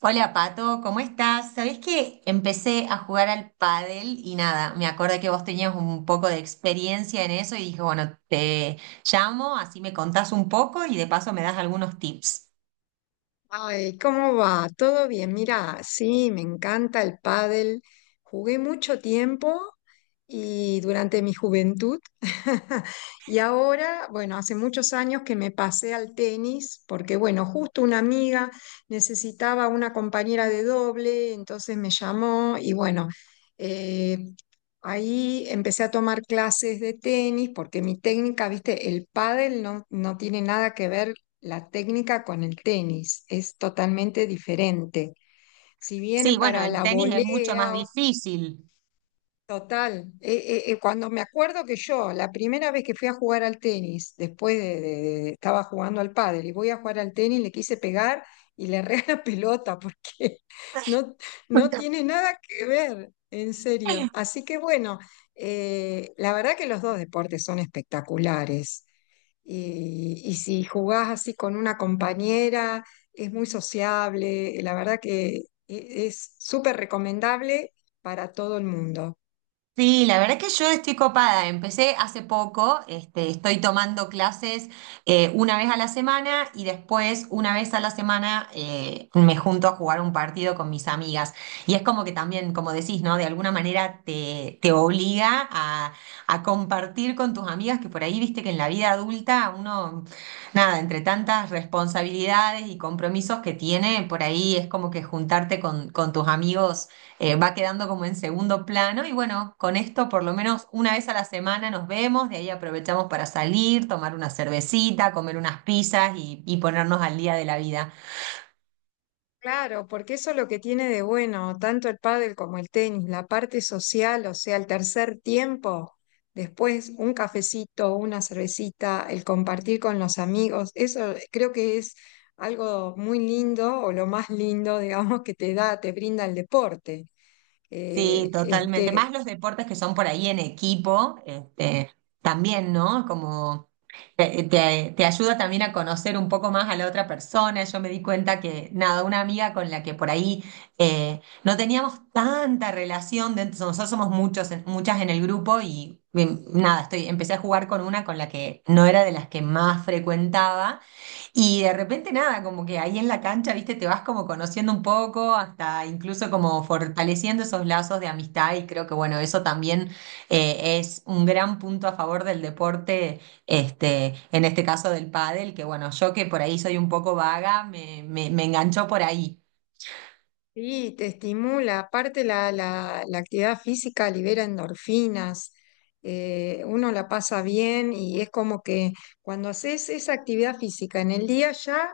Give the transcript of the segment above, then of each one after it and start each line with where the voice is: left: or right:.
right: Hola Pato, ¿cómo estás? Sabés que empecé a jugar al pádel y nada, me acordé que vos tenías un poco de experiencia en eso y dije, bueno, te llamo, así me contás un poco y de paso me das algunos tips.
left: Ay, ¿cómo va? ¿Todo bien? Mira, sí, me encanta el pádel. Jugué mucho tiempo y durante mi juventud. Y ahora, bueno, hace muchos años que me pasé al tenis porque, bueno, justo una amiga necesitaba una compañera de doble, entonces me llamó y bueno, eh, ahí empecé a tomar clases de tenis porque mi técnica, viste, el pádel no tiene nada que ver, la técnica con el tenis es totalmente diferente. Si
right: Sí,
left: bien
right: bueno,
left: para
right: el
left: la
right: tenis es mucho más
left: volea,
right: difícil.
left: total, cuando me acuerdo que yo, la primera vez que fui a jugar al tenis, después de- estaba jugando al pádel y voy a jugar al tenis, le quise pegar y le erré la pelota porque no, no tiene nada que ver, en serio. Así que bueno, la verdad que los dos deportes son espectaculares. Y si jugás así con una compañera, es muy sociable. La verdad que es súper recomendable para todo el mundo.
right: Sí, la verdad que yo estoy copada. Empecé hace poco, este, estoy tomando clases una vez a la semana y después una vez a la semana me junto a jugar un partido con mis amigas. Y es como que también, como decís, ¿no? De alguna manera te obliga a compartir con tus amigas que por ahí viste que en la vida adulta uno, nada, entre tantas responsabilidades y compromisos que tiene, por ahí es como que juntarte con tus amigos va quedando como en segundo plano. Y bueno, con esto por lo menos una vez a la semana nos vemos, de ahí aprovechamos para salir, tomar una cervecita, comer unas pizzas y ponernos al día de la vida.
left: Claro, porque eso es lo que tiene de bueno, tanto el pádel como el tenis, la parte social, o sea, el tercer tiempo, después un cafecito, una cervecita, el compartir con los amigos, eso creo que es algo muy lindo o lo más lindo, digamos, que te da, te brinda el deporte.
right: Sí,
left: Eh,
right: totalmente. Más
left: este,
right: los deportes que son por ahí en equipo, este, también, ¿no? Como te ayuda también a conocer un poco más a la otra persona. Yo me di cuenta que, nada, una amiga con la que por ahí no teníamos tanta relación, de, nosotros somos muchos, en- muchas en el grupo y, nada, estoy, empecé a jugar con una con la que no era de las que más frecuentaba. Y de repente nada, como que ahí en la cancha, viste, te vas como conociendo un poco, hasta incluso como fortaleciendo esos lazos de amistad y creo que bueno, eso también es un gran punto a favor del deporte, este, en este caso del pádel, que bueno, yo que por ahí soy un poco vaga, me enganchó por ahí.
left: Sí, te estimula. Aparte la actividad física libera endorfinas, uno la pasa bien y es como que cuando haces esa actividad física en el día ya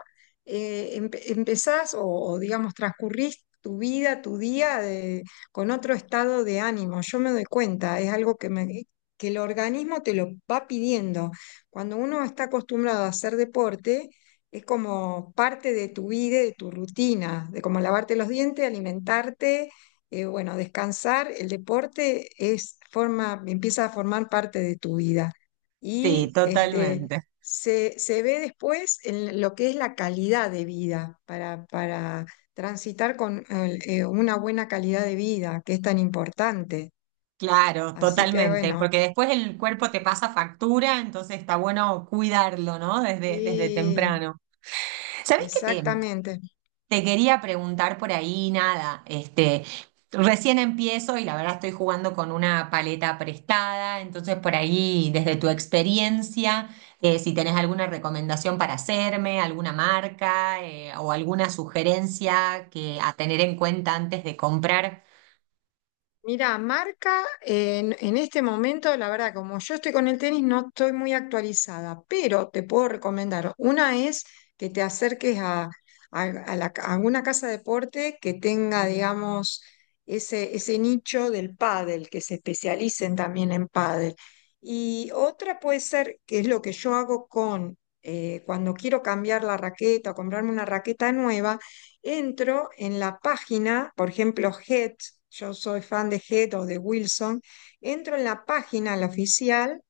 left: empezás digamos transcurrís tu vida, con otro estado de ánimo. Yo me doy cuenta, es algo que, que el organismo te lo va pidiendo. Cuando uno está acostumbrado a hacer deporte es como parte de tu vida, de tu rutina, de como lavarte los dientes, alimentarte, bueno, descansar. El deporte empieza a formar parte de tu vida.
right: Sí,
left: Y este,
right: totalmente.
left: se ve después en lo que es la calidad de vida, para transitar con una buena calidad de vida, que es tan importante.
right: Claro,
left: Así que
right: totalmente,
left: bueno,
right: porque después el cuerpo te pasa factura, entonces está bueno cuidarlo, ¿no? Desde, desde
left: sí,
right: temprano. ¿Sabés qué te,
left: exactamente.
right: te quería preguntar por ahí? Nada, este, recién empiezo y la verdad estoy jugando con una paleta prestada, entonces por ahí, desde tu experiencia, si tenés alguna recomendación para hacerme, alguna marca, o alguna sugerencia que a tener en cuenta antes de comprar.
left: Mira, marca en este momento, la verdad, como yo estoy con el tenis, no estoy muy actualizada, pero te puedo recomendar. Una es que te acerques a, a alguna casa de deporte que tenga, digamos, ese nicho del pádel, que se especialicen también en pádel. Y otra puede ser, que es lo que yo hago con, cuando quiero cambiar la raqueta o comprarme una raqueta nueva, entro en la página, por ejemplo, Head, yo soy fan de Head o de Wilson, entro en la página, la oficial,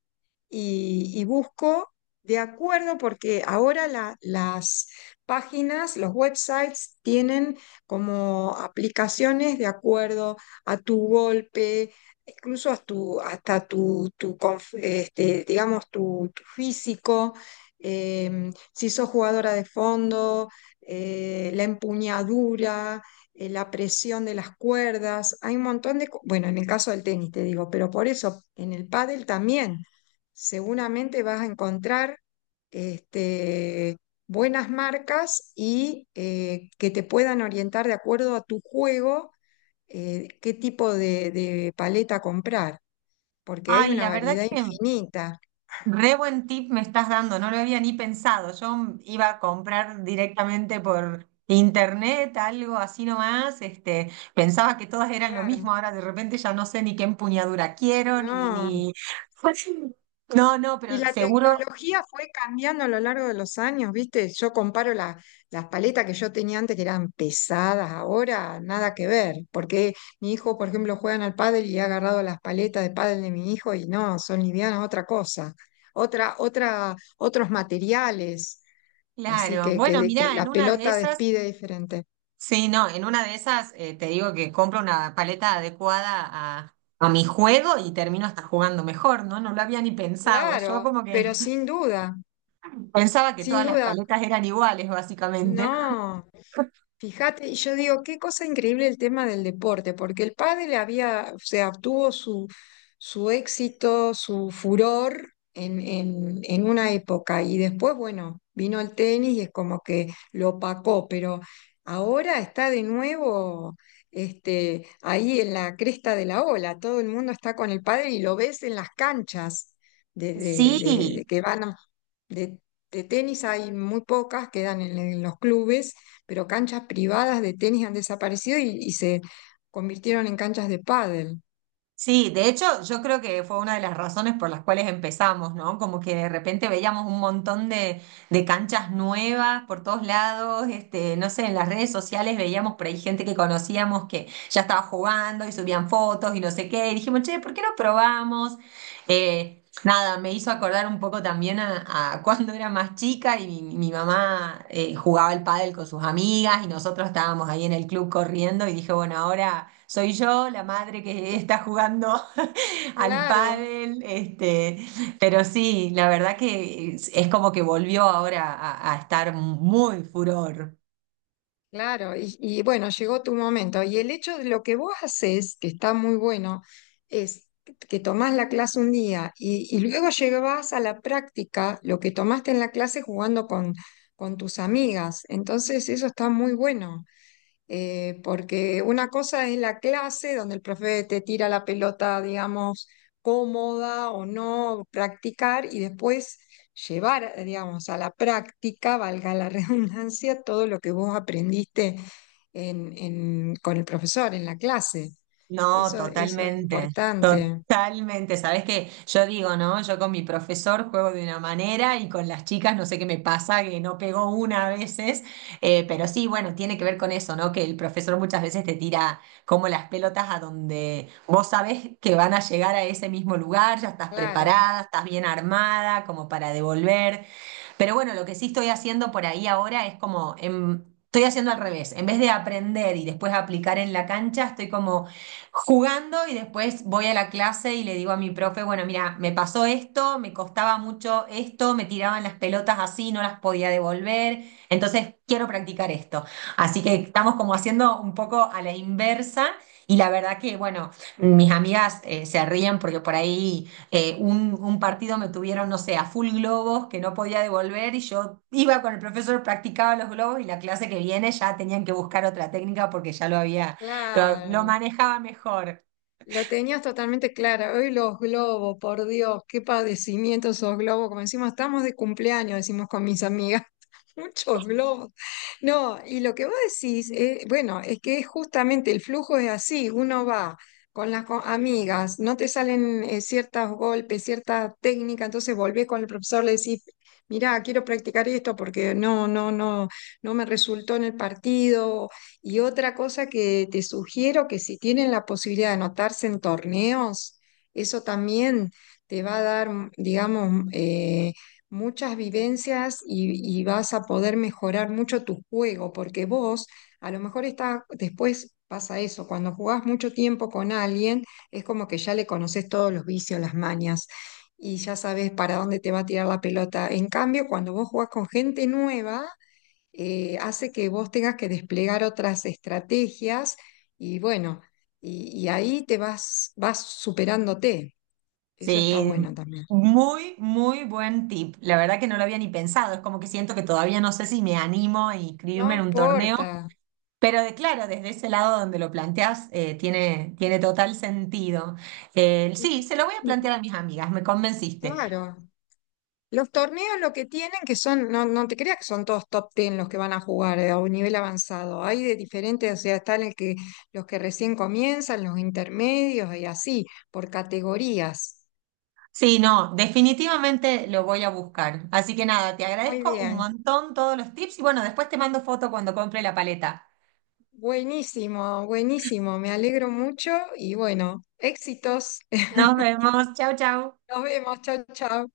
left: y busco de acuerdo, porque ahora las páginas, los websites tienen como aplicaciones de acuerdo a tu golpe, incluso a hasta digamos, tu físico, si sos jugadora de fondo, la empuñadura. La presión de las cuerdas, hay un montón de, bueno, en el caso del tenis te digo, pero por eso en el pádel también seguramente vas a encontrar este, buenas marcas y que te puedan orientar de acuerdo a tu juego, qué tipo de paleta comprar, porque hay
right: Ay,
left: una
right: la verdad
left: variedad
right: que
left: infinita.
right: re buen tip me estás dando, no lo había ni pensado. Yo iba a comprar directamente por internet, algo así nomás. Este, pensaba que todas eran lo
left: Claro.
right: mismo, ahora de repente ya no sé ni qué empuñadura quiero, ni,
left: No.
right: ni... No, no,
left: Y
right: pero
left: la
right: seguro,
left: tecnología fue cambiando a lo largo de los años, ¿viste? Yo comparo las paletas que yo tenía antes, que eran pesadas, ahora nada que ver, porque mi hijo, por ejemplo, juega al pádel y ha agarrado las paletas de pádel de mi hijo y no, son livianas, otra cosa, otros materiales, así
right: claro. Bueno,
left: que
right: mirá,
left: la
right: en una de
left: pelota
right: esas,
left: despide diferente.
right: sí, no, en una de esas te digo que compro una paleta adecuada a mi juego y termino hasta jugando mejor, ¿no? No lo había ni pensado.
left: Claro,
right: Yo como que
left: pero sin duda,
right: pensaba que
left: sin
right: todas las
left: duda,
right: paletas eran iguales, básicamente.
left: no. Fíjate, y yo digo, qué cosa increíble el tema del deporte, porque el pádel había, o sea, obtuvo su, su éxito, su furor en una época, y después, bueno, vino el tenis y es como que lo opacó, pero ahora está de nuevo, ahí en la cresta de la ola, todo el mundo está con el pádel y lo ves en las canchas
right: Sí,
left: de que van a- de, de tenis hay muy pocas, quedan en los clubes, pero canchas privadas de tenis han desaparecido y se convirtieron en canchas de pádel.
right: sí, de hecho yo creo que fue una de las razones por las cuales empezamos, ¿no? Como que de repente veíamos un montón de canchas nuevas por todos lados, este, no sé, en las redes sociales veíamos por ahí gente que conocíamos que ya estaba jugando y subían fotos y no sé qué, y dijimos, che, ¿por qué no probamos? Nada, me hizo acordar un poco también a cuando era más chica y mi mamá jugaba al pádel con sus amigas y nosotros estábamos ahí en el club corriendo y dije, bueno, ahora soy yo la madre que está jugando al
left: Claro,
right: pádel, este, pero sí, la verdad que es como que volvió ahora a estar muy furor.
left: claro. Y bueno, llegó tu momento. Y el hecho de lo que vos haces, que está muy bueno, es que tomás la clase un día y luego llevas a la práctica lo que tomaste en la clase jugando con tus amigas. Entonces, eso está muy bueno. Porque una cosa es la clase donde el profe te tira la pelota, digamos, cómoda o no, practicar, y después llevar, digamos, a la práctica, valga la redundancia, todo lo que vos aprendiste con el profesor en la clase.
right: No,
left: Eso es
right: totalmente,
left: importante.
right: totalmente. Sabes que yo digo, ¿no? Yo con mi profesor juego de una manera y con las chicas no sé qué me pasa, que no pego una a veces. Pero sí, bueno, tiene que ver con eso, ¿no? Que el profesor muchas veces te tira como las pelotas a donde vos sabés que van a llegar a ese mismo lugar, ya estás
left: Claro,
right: preparada, estás bien armada como para devolver. Pero bueno, lo que sí estoy haciendo por ahí ahora es como, estoy haciendo al revés. En vez de aprender y después aplicar en la cancha, estoy como jugando y después voy a la clase y le digo a mi profe, bueno, mira, me pasó esto, me costaba mucho esto, me tiraban las pelotas así, no las podía devolver, entonces quiero practicar esto. Así que estamos como haciendo un poco a la inversa. Y la verdad que, bueno, mis amigas se ríen porque por ahí un partido me tuvieron, no sé, a full globos que no podía devolver y yo iba con el profesor, practicaba los globos y la clase que viene ya tenían que buscar otra técnica porque ya lo había, lo
left: claro.
right: manejaba mejor.
left: Lo tenías totalmente clara. Hoy los globos, por Dios, qué padecimiento esos globos. Como decimos, estamos de cumpleaños, decimos con mis amigas. Muchos globos. No, y lo que vos decís, bueno, es que es justamente, el flujo es así. Uno va con las amigas, no te salen ciertos golpes, cierta técnica, entonces volvés con el profesor, le decís, mirá, quiero practicar esto porque no me resultó en el partido. Y otra cosa que te sugiero, que si tienen la posibilidad de anotarse en torneos, eso también te va a dar, digamos, muchas vivencias y vas a poder mejorar mucho tu juego, porque vos, a lo mejor está, después pasa eso, cuando jugás mucho tiempo con alguien, es como que ya le conoces todos los vicios, las mañas. Y ya sabes para dónde te va a tirar la pelota. En cambio, cuando vos jugás con gente nueva, hace que vos tengas que desplegar otras estrategias y bueno, y ahí te vas, vas superándote. Eso está
right: Sí,
left: bueno también.
right: muy, muy buen tip. La verdad que no lo había ni pensado. Es como que siento que todavía no sé si me animo a
left: No
right: inscribirme en un torneo,
left: importa.
right: pero de, claro, desde ese lado donde lo planteas, tiene, tiene total sentido. Sí, se lo voy a plantear a mis amigas, me convenciste.
left: Claro. Los torneos lo que tienen, que son, no, no te creas que son todos top ten los que van a jugar, a un nivel avanzado. Hay de diferentes, o sea, están el que, los que recién comienzan, los intermedios, y así, por categorías.
right: Sí, no, definitivamente lo voy a buscar. Así que nada, te
left: Muy
right: agradezco un
left: bien.
right: montón todos los tips y bueno, después te mando foto cuando compre la paleta.
left: Buenísimo, buenísimo. Me alegro mucho y bueno, éxitos.
right: Nos vemos, chau, chau.
left: Nos vemos, chao, chao.